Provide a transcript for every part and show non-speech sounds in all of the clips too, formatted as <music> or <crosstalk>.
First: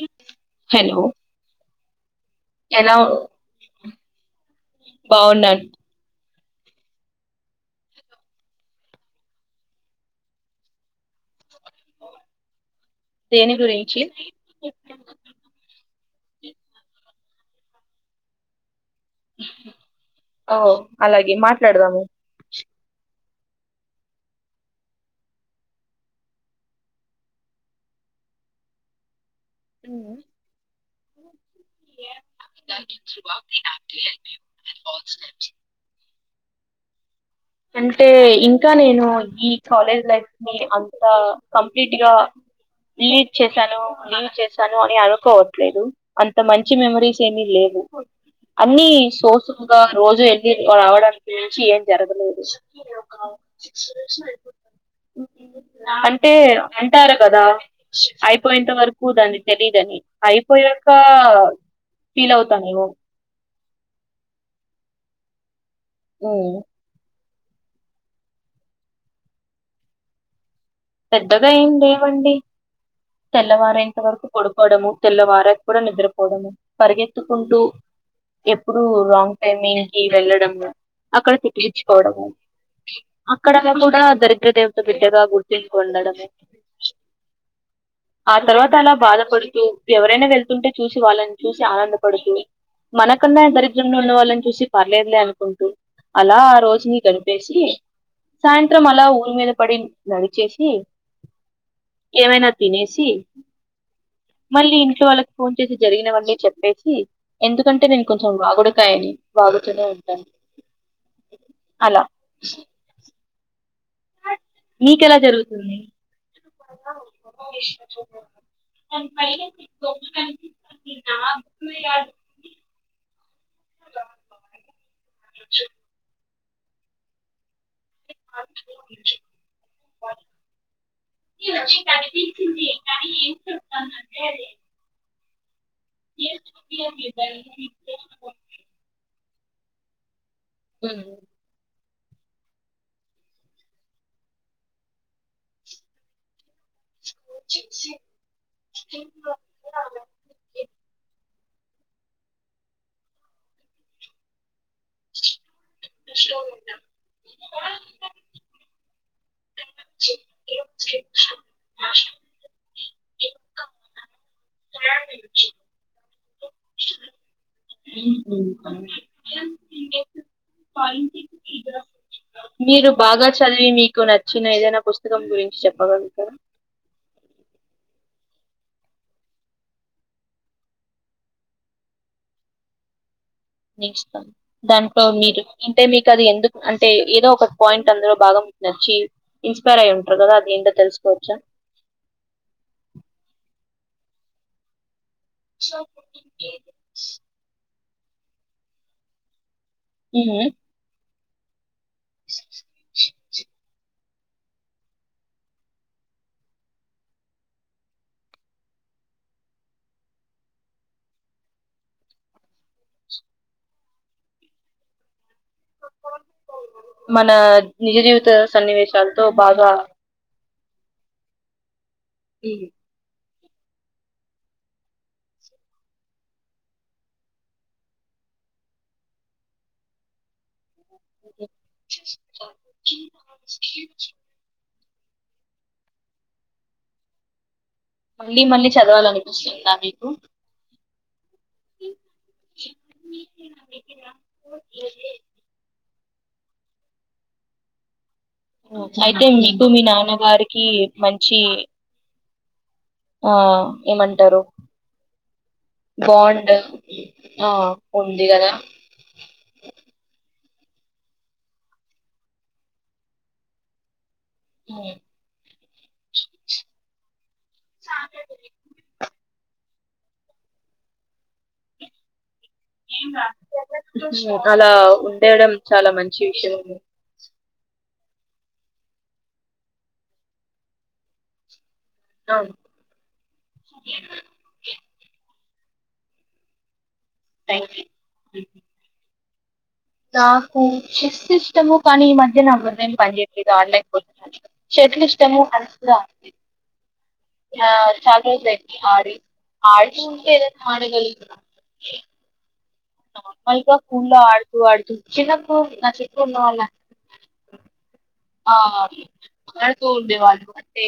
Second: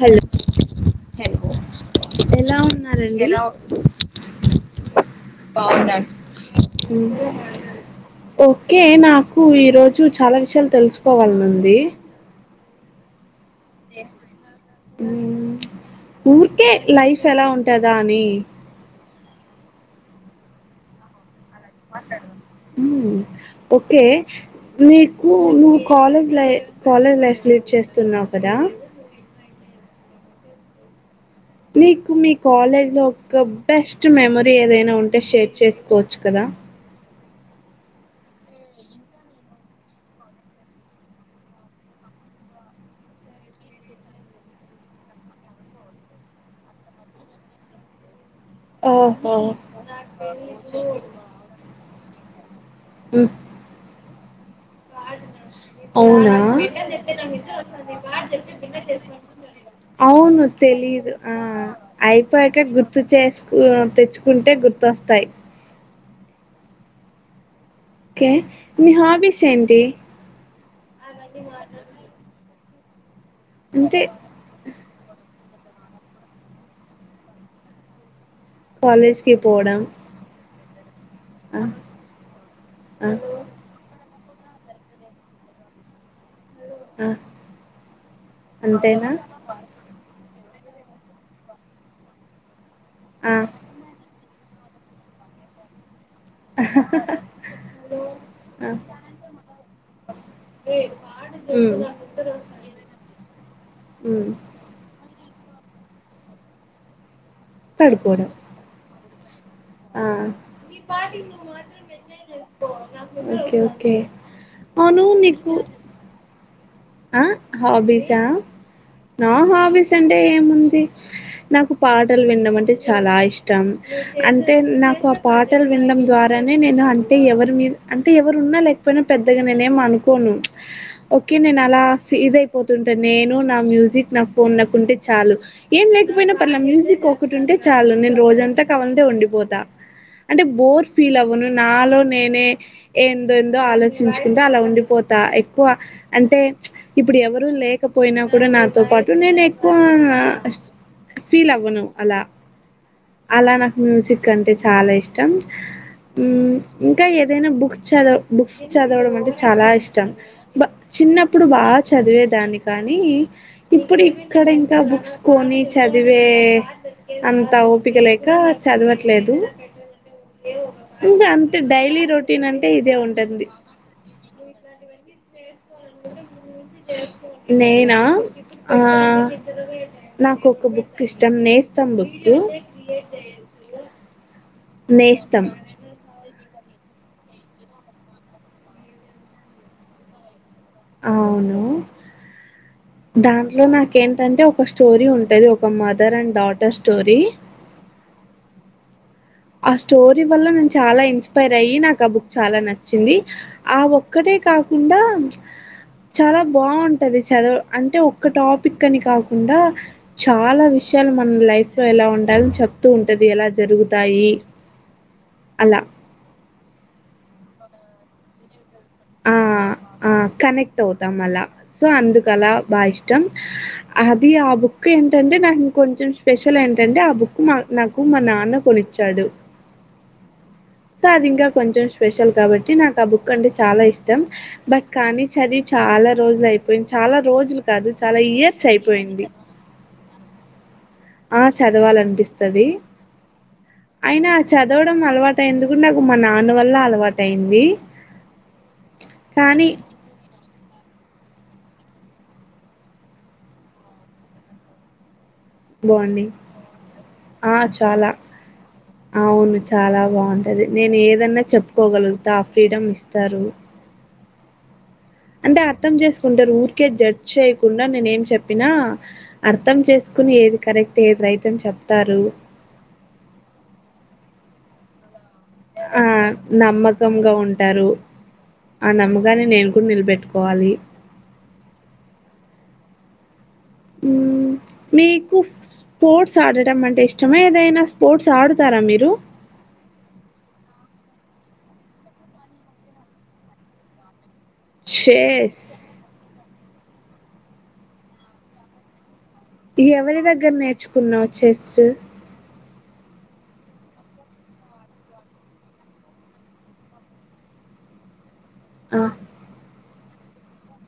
Hello hello ఎలా ఉన్నారండి బావున్నా ఓకే నాకు ఈ రోజు చాలా విషయాలు తెలుసుకోవాలనీ ఉంది దేని గుయించి మ్మ్. ఊరికే లైఫ్ ఎలా ఉంటదా అని ఓ అలాగే మా మాట్లాడదాం ఓకే నీకు నువ్వు కాలేజ్ లై్ కాలేజ్ లైఫ్ లీడ్ చేస్తున్నావు కదా హ్మ్మ్ నీకు మీ కాలేజ్ లో ఒక బెస్ట్ మెమరీ ఏదైనా ఉంటే షేర్ చేసుకోవచ్చు కదా అంటే ఇంకా నేను ఈ కాలేజ్ లైఫ్ ని అంత కంప్లీట్ గా లీడ్ చేశాను లీవ్ చేశాను అని అనుకోవట్లేదు అంత మంచి మెమరీస్ ఏమీ లేవు అన్నిీ సో ఓహో సో గా రోజు వెళ్ళి రావడానికి మించి ఉండదు మ్మ్. అంటే అవునా అంటారు కదా అయిపోయేంత వరకు దాని తెలిదని అవును అయిపోయాక తెలీదు ఆ ఫీల్ అయిపోయాక అవుతానుో గుర్తు చేసుకు తెచ్చుకుంటే గుర్తొస్తాయి అవు ఓకే మీ హాబీస్ ఏంటి పెద్దగా ఏం లేమండి తెల్లవార ఇంత అంటే వరకు పడుకోవడము తెల్లవార కూడా నిద్రపోవడము పరిగెత్తుకుంటూ ఎప్పుడు కాలేజ్కి రాంగ్ పోవడం టైమింగ్ కి వెళ్ళడము అక్కడ ఆ తిట్కిచ్చుకోవడము ఆ అక్కడ కూడా దరి దేవత పిట్టల గుడ్ ఇట్కుండడమ ఆ ఆ తర్వాత అలా అంతేనా బాధపడుతూ ఎవరైనా వెళ్తుంటే చూసి వాళ్ళని చూసి ఆనందపడుతూ ఆ మనకన్నా దరిద్రంగా ఉన్న వాళ్ళని చూసి పర్లేదులే అనుకుంటూ అలా ఆ రోజుని కనిపేసి ఆ సాయంత్రం అలా ఊరి మీద పడి నడిచేసి ఉమ్ ఏమైనా తినేసి ఉమ్ మళ్ళీ ఇంట్లో వాళ్ళ ఫోన్ చేసి జరిగినవన్నీ చెప్పేసి ఎందుకంటే నేను కొంచెం పడుకోవడం వాగుడకాయని బాగు ఆ అలా ఓకే ఓకే కె అవును మీకెలా నికు జరుగుతుంది ఆ హాబీసా నా హాబీస్ అంటే ఏముంది నాకు పాటలు వినడం అంటే చాలా ఇష్టం అంటే నాకు ఆ పాటలు వినడం ద్వారా కానీ నేను అంటే ఎవరి మీ అంటే ఎవరున్నా లేకపోయినా పెద్దగా నేనే ఏమ అనుకోను ఓకే నేను ఇదయిపోతుంటంది నేను నా మ్యూజిక్ నా ఫోన్ నాకు ఉంటే చాలు ఏం లేకపోయినా పర్లా మ్యూజక్ ఒకటి ఉంటే చాలు నేను రోజంతా కవాలంటే ఉండిపోత తా అంటే బోర్ ఉమ్. ఫీల్ అవ్వను నాలో నేనే ఏందోందో ఆలోచించుకుంటూ అలా ఉండిపోతా ఎక్కువ అంటే ఇప్పుడు ఎవరు లేకపోయినా కూడా నాతో పాటు నేను ఎక్కువ ఫీల్ అవ్వను అలా అలా నాకు మ్యూజిక్ కంటే చాలా ఇష్టం ఇంకా ఏదైనా బుక్స్ చదవ బుక్స్ చదవడం అంటే చాలా ఇష్టం బ చిన్న ఇప్పుడు బా చదివేదాన్ని కానీ ఇప్పుడు ఇక్కడ ఇంకా బుక్స్ కొని చదివే అంత ఓపికలేక చదవట్లేదు ఇంకా అంతే డైలీ రొటీన్ అంటే మీరు ఇదే బాగా ఉంటుంది చదివి మీకు నచ్చిన ఏదైనా పుస్తకం గురించి చెప్పగలుగుతారా నేనా ఆ నాకు ఒక్ బుక్ ఇష్టమ్ నేస్తమ్ బుక్కు దాంటో మీరు అంటే మీకు అది ఎందు అంటే ఏదో ఒక పాయిన్ట్ అందులో బాగమ్ నచ్చి ఇన్సపేర్ అయుంటారు కదా ఏంటో తెలుస్కోవచ్చా అవును. దాంట్లో నాకేంటంటే ఒక స్టోరీ ఉం టది ఒక మదర్ అండ్ డాటర్ స్టోరీ ఆ స్టోరీ వల్ల మ్మ్. నేను చాలా ఇన్స్ పదై నా క బుక్ చాలా నచ్చింది ఆ ఒ ఒక్కటే కాకుండా చాలా బాన్టది చదువు అంటే ఒక్క టాపిక్ అని కాకుండా చాలా విషయాలు మన లైఫ్ లో ఎలా ఉండాలని చెప్తూ ఉంటది ఎలా జరుగు తయి మన నిజ జీవిత సన్నివేశాలతో బాగా తొతాం మల్ల సో అందుకు అలా బా ఇష్టం అది ఆ బుక్ ఏంటంటే నాకింకొంచెం స్పెషల్ ఏంటంటే ఆ బుక్ మా నాకు మా నాన్న కొనిచ్చాడు సో అది ఇంకా కొంచెం స్పెషల్ కాబట్టి నాకు ఆ బుక్ అంటే చాలా ఇష్టం బట్ కానీ చదివి చాలా రోజులు అయిపోయింది చాలా రోజులు కాదు చాలా మళ్ళీ ఇయర్స్ మళ్ళీ అయిపోయింది. చదవాలనిపిస్తుందా మీకు ఆ చదవాలనిపిస్తది అయినా చదవడం అలవాటెందుకు ఉండకు మా నాన్న వల్ల అలవాటైన్ది అయితే మీకు మీ నాన్నగారికి మంచి ఆ ఏమంటారు బావుండి బాండ్ ఆ చాలా ఉంది కదా అవును చాలా బావుం అదే నేను ఏదన్నా చెప్పుకోగలుగుతా ఆ ఫ్రీడమ్ ఇస్తారు అ అంటే అర్థం చేసుకుంటారు ఊరికే జడ్జ్ చెయకుండా నేనే ఏం చెప్పినా అర్ ర్థం చేసుకుని ఏది కరెక్ట్ ఏది రైట్ అని చెప్తారు అలా <unintelligible> చాలా ఆ మంచి విషయం అవును. నమ్మకంగా ఉం టారు ఆ నమ్మకాన్ని నేను కూడా నిలబెట్టుకోవాలి అవును <unintelligible> హ్మ్. <unintelligible> స్పోర్ట్స్ ఆడటం అంటే ఇష్ <inaudible> ఏదైనా స్పోర్ట్స్ ఆడుతారా మీరు నాకు చెస్ ఇష్టము కానీ ఈ మధ్య నా బుర్రేం పని చేేయలేదు ఆడలేక <inaudible> చెట్లిష్టము చెస్. ఆ చాల రోజులైంది ఆడి ఎవరి దగ్గర నేర్చుకున్నావు చెస్ నార్మల్గా స్కూల్ లో ఆడుతూ ఆడుతూ చిన్నప్పు నా చిన్నప్పు <unintelligible> ఆ <inaudible> ఉంది వాళ్ళకుఅంటే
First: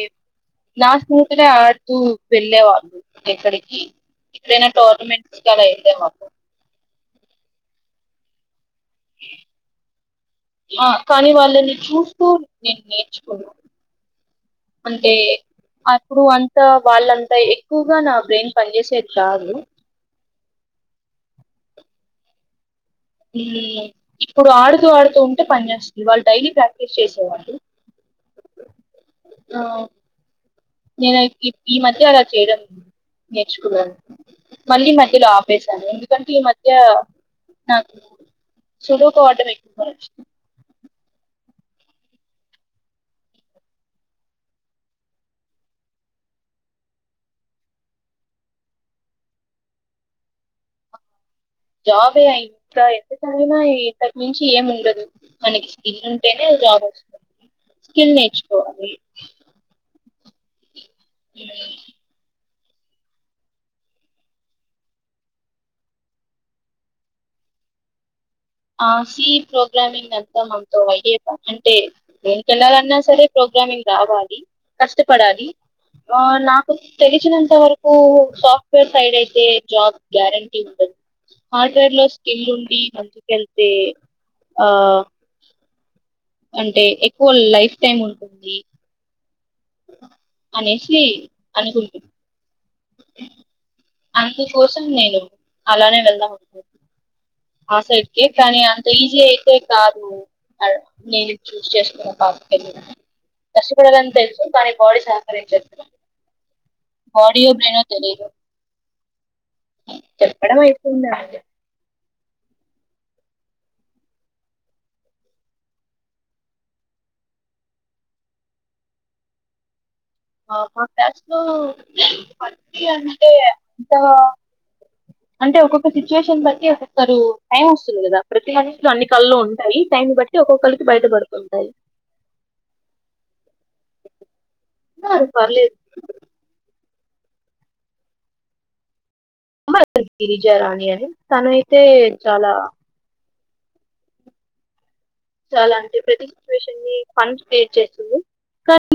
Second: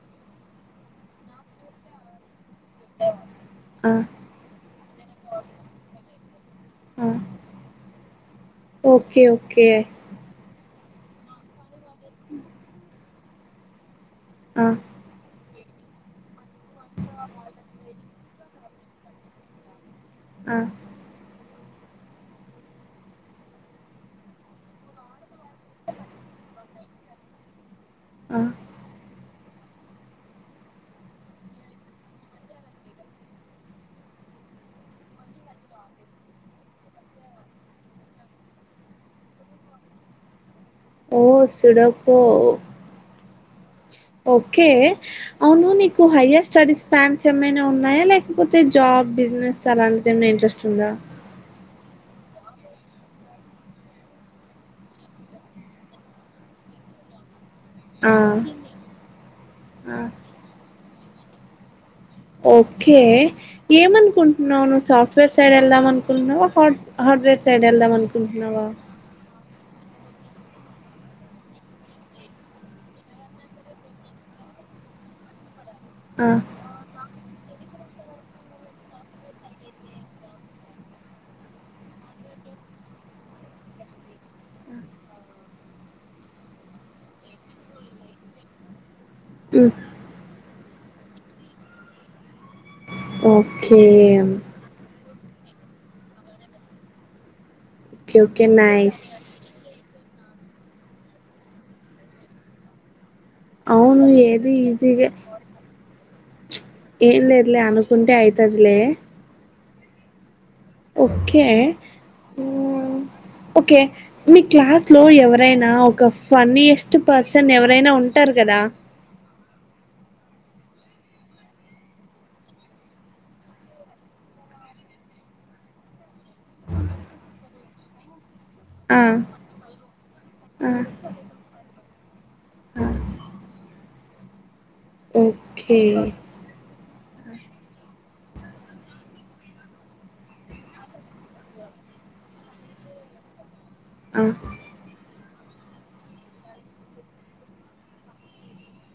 క్లాస్ పూర్తిగా ఆడుతూ వెళ్ళేవాళ్ళు ఎక్కడికి ఆ! ఎక్కడైనా టోర్నమెంట్స్ కి అలా వెళ్ళేవాళ్ళు ఆ! ఓకే ఓకే ఆ కానీ వాళ్ళని చూస్తూ నేను నేర్చుకున్నా ఆ! అంటే అప్పుడు అం తే వాళ్ళంతా ఎక్కువగా నా ఏం పని చేసేది కాదు ఆ ఇప్పుడు ఆడుతూ ఆడుతూ ఉంటే పని చేేస్తుంది వాళ్ళు డైలీ ప్రాక్టీస్ చేసేవాళ్ళు ఆ ఆ నేను ఈ మధ్య అలా చేయడం నేర్చుకున్నాను మళ్ళీ మధ్యలో ఆపేశాను ఎందుకంటే ఈ మధ్య నాకు సుడోకు ఆడటం ఎక్కువ నచ్చింది ఓ సడొకో ఓకే అవును నీకు హయ్యర్ స్టడీస్ ప్లాన్స్ ఏమైనా ఉన్నాయా లేకపోతే జాబ్ బిజినెస్ అలాంటిది ఏమైనా ఇంట్రెస్ట్ ఉందా జాబే అ ఇంకా ఎంత చదివినా ఇంతకి మించి ఏమి ఉండదు మనకి స్కిల్ ఉంటేనే జాబ్ వస్తు ఆ స్కిల్ నేర్చుకోవాలి ఆ <unintelligible> ఓకే ఏమనుకుంటున్నావు నువ్వు సాఫ్ట్వేర్ సైడ్ వెళ్దాం అనుకుంటున్నావా హ హార్డ్వేర్ సైడ్ వెళ్దాం అనుకున్ ఆ సీ పో ప్రోగ్రామింగ్ అంతా మంతో అయ్యే పని అంటే దేనికికెళ్ళాలన్నా సరే ప్రోగ్రామింగ్ రావాలి కష్టపడాలి ఆ నాకు తెలిచినంత ఇంత వరకు సాఫ్ట్వేర్ సైడ్ అయితే జాబ్ గ్యారంటీ ఉంటుంది హార్ట్వేర్ లో స్కిల్ ఉండి మంచి వెళ్తే ఆ అంటే ఎక్కువ లైఫ్ టైమ్ ఉంటుంది ఉ అనేసి అనుకుంటుంది ఓకే అలానే వెళ్దాం ఆ సైడ్ ఓకే కే ఓకే కానీ అంత నైస్ ఈజి అయితే కా మ్ అదే నేను చూసేచేసుకు అవును కష్టపడాలని ఏది తెలుసు కానీ బాడీ ఈజీగా సహకరించ ఏం లేదులే అనుకుంటె అయితది లేవే చె <unintelligible> ఓకే మీ క్లాస్ లో ఎవరైనా ఒక ఫన్నయస్ట్ పర్సన్ ఎవరైనా ఉంటారు కదా మా క్లాస్ లో అంటే అంత అంటే ఒక్కొక్క సిచ్యువేషన్ బట్టి ఒక్కొక్కరు టైం వస్తుంది కదా ప్రతి వానికి ఆ! అన్ని కళలు ఉంటాయి టైం ను బట్టి ఆ! ఒక్కొక్కళకి బయటపడుతుంటాయి ఆ అన్నారు పర్లేదు ఓకే అమ్మాయి గిరిజ రాణ అని తన అయితే చాలా ఆ చాలా అంటే ప్రతి సిచ్యువేషన్ ని ఫన్ క్రియేట్ చేస్తుంది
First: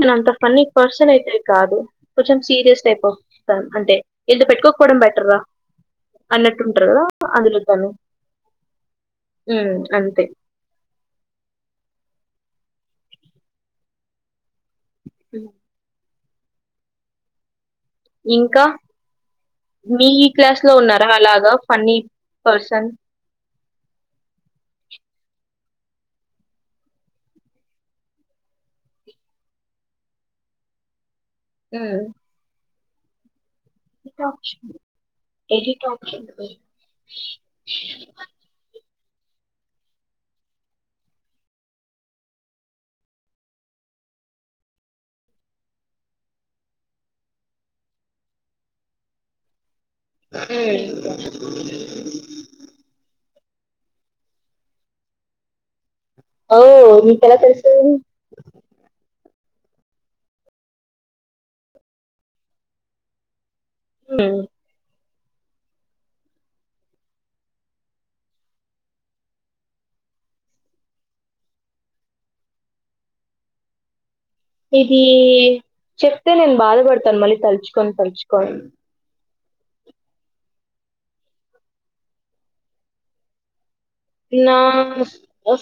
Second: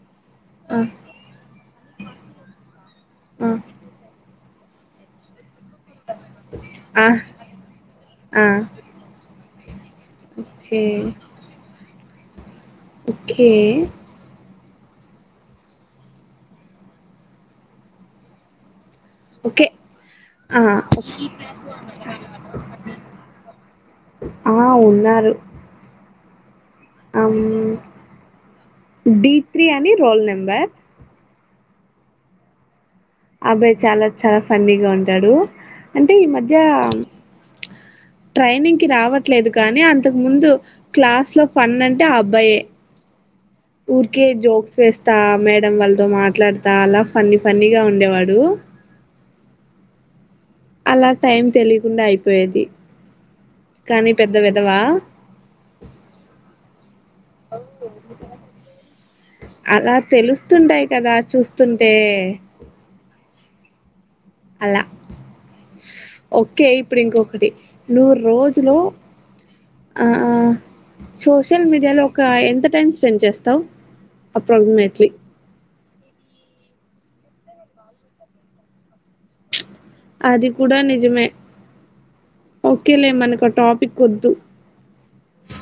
నేను అంత ఫన్నీ ఆ! పర్సన్ అయితే కాదు కొంచెం సీరియస్ టైప్ ఆఫ్ ఆ! అంటే ఎంత పెట్టుకో కోవడం బెటర్ రా అన్నట్టుంటారు కదా ఆ! అందులో తనుమ్ ఆ! అంతే ఓకే. ఒకే అ ఇంకా ఓకే మీ ఈ ఆ క్లాస్ లో ఉన్నారా అలాగా ఫన్నీ పర్సన్ ఆ ఉన్నారు ఆమ్ డి త్రీ అని రోల్ నెంబర్ ఉ అబ్బాయి చాలా చాలా ఫన్నీగా ఉంటాడు ఎడిట్ అంటే ఈ మధ్య ట్రైనింగ్కిి రావట్ లేదు కానీ అంతకు ముందు క్లాస్ లో ఫన్ అంటే ఆ అబ్బాయే ఊరికే జోక్స్ వేస్తా మేడం వాళ్ళతో మాట్లాడతా అలా ఫన్న ఫన్నీగా ఉండేవాడు ఆప్షన్ అలా టైం తెలియకుండా అయిపోయేది కానీ పెద్ద వెదవా ఓ మీకు ఎలా తెలుసు అలా తెలుస్తుంటాయి కదా చూస్తుంటే హ్మ్. అలా ఓకే ఇప్పుడు ఇంకొకటి నువ్వు రోజులు ఆ సోషల్ మీడియాలో ఒక ఎంత టైం స్పెండ్ చేస్తావు ఇది అప్రాక్సిమేట్లీ చెప్తే నేను బాధపడతాను మళ్ళీ తలుచుకొని తలుచుకోని అది కూడా నిజమే ఓకేలే మనకు ఆ టాప్ నా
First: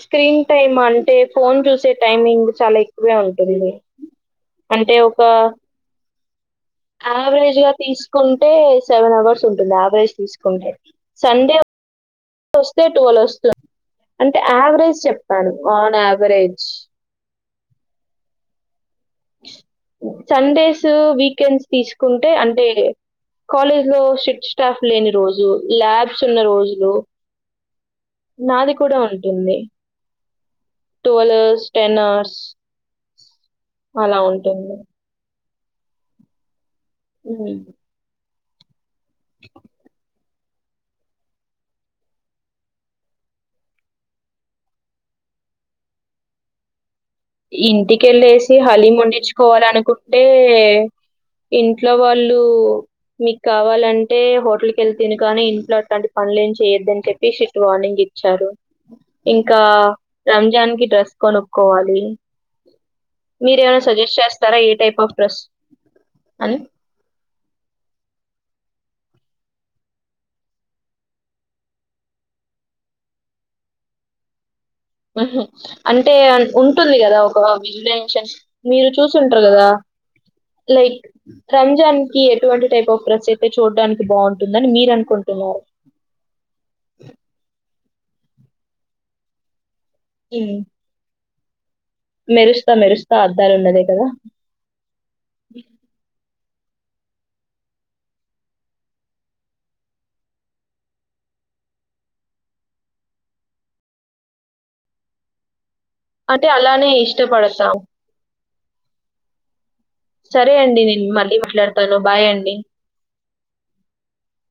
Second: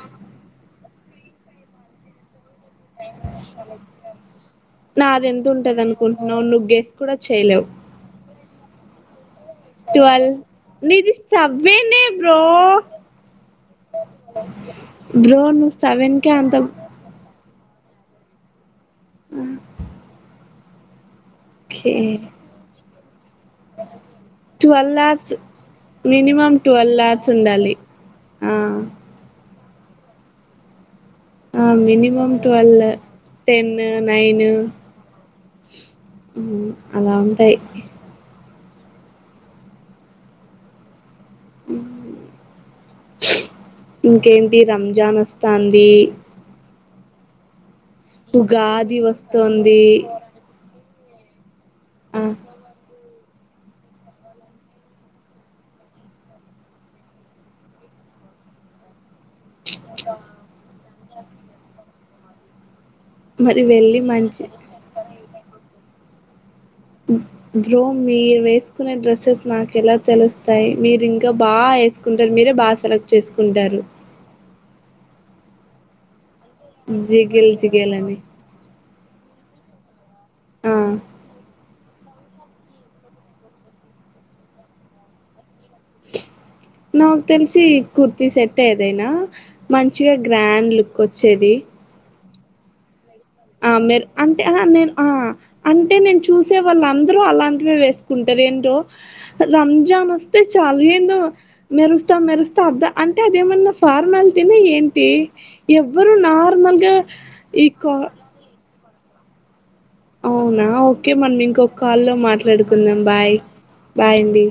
స్క్రీన్ టైమ్ అం అ ఫోన్ చూసే టైమింగ్ చాలా ఎక్ ఎక్కువే ఉంటుంది అంటే ఒక నాలుగు యావరేజ్ గా తీసుకుంటే సెవెన్ అవర్స్ ఉంటుందియావరేజ్ ట్వెల్వ్ తీసుకుంటే నీది సండే సెవెనే బ్రో వస్తే టువల్ వస్తుంది అంటే యావరేజ్ బ్రో చెప్తాను నువ్వు ఆన్ సెవెన్ కే అంత యావరేజ్ సండేస్ మూవీ ెన్స్ ఓకే తీసుకుంటే అంటే కాలేజ్ లో స్ట్ స్టాఫ్ ట్వెల్వ్ లేని అవర్స్ రోజు ల్యాబ్స్ ఉన్న మినిమం రోజులు ట్వెల్వ్ అవర్స్ ఉండాలి ఆ నాది కూడా ఉంటుంది అవర్స్, ఆ మనిమం అవర్స్ ట్వల్ టెన్ అలా నైన్ ఉంటుంది. మ్ అలా ఉంటాయి హ్మ్. ఇంకేంటి రంజాన్ వస్తంది ఇంటికి క్కెళ్ళేసి హలీ ఉగాది మొండించుకోవాల వస్తుంది అనుకుంటే ఇంట్లో ఆ వాళ్ళు మీకు కావాలంటే హోటల్కి వెళ్తిన కానీ ఇంట్లో అట్లాంటి పనులు ఏమి చేయొద్దని చెప్పి ఇట్ వార్నింగ్ ఇచ్చారు ఇంకా రంజాన్ కి డ్రెస్ కొనుక్కోవాలి మరి మీరేమైనా వెళ్ళి సజెస్ట్ మంచి చేస్తారా ఏ టైప్ ఆఫ్ డ్రస్ అంతే బ్రో మీరు వేసుకునే డ్రెస్సెస్ నాకు ఎలా తెలుస్తాయి మీరు ఇంకా బాగా వేసుకుంటారు మీరే బాగా సెలెక్ట్ చేసుకుంటారు అంటే ఉంటుంది కదా ఒక జిగేల్ జిగేల్ అని విజషన్ మీరు చూసు చెప్పరు కద ఆ లైక్ రంజన్ ఎటువంటి టైప్ ఆఫ్ డ్రస్ అయితే చూడానికి బాగుంటుందని మీరు అనుకుంటున్నారు నాక్ తెల్సి కుర్తి సెట్ ఏదైనా మంచిగా గ్రాండ్ లుక్ వో చేది మెరుస్త మెరుస్ అంతే ఆహా మీరు ఆ అంటే నేను చూస్ చూసే వాళ్ళు అందరూ అలాంటివి వేసుకుంటారు ఏంటో రంజాన్ వస్తే చాలు ఏందో మెరుస్తా మెరుస్తా అబ్బే అంటే అదేమన్నా ఫార్మాలిటీనే ఏంటి ఎవ్వరు అంటే అలానే నార్మల్గా ఇష్టపడతాం ఈకా సరే అవునా అండి నేను ఓకే మళ్ళీ మనం ఇంకొక మాట్లాడతాను కాల్లో బాయ్ అండి మాట్లాడుకుందాం బాయ్ బాయ్ అండి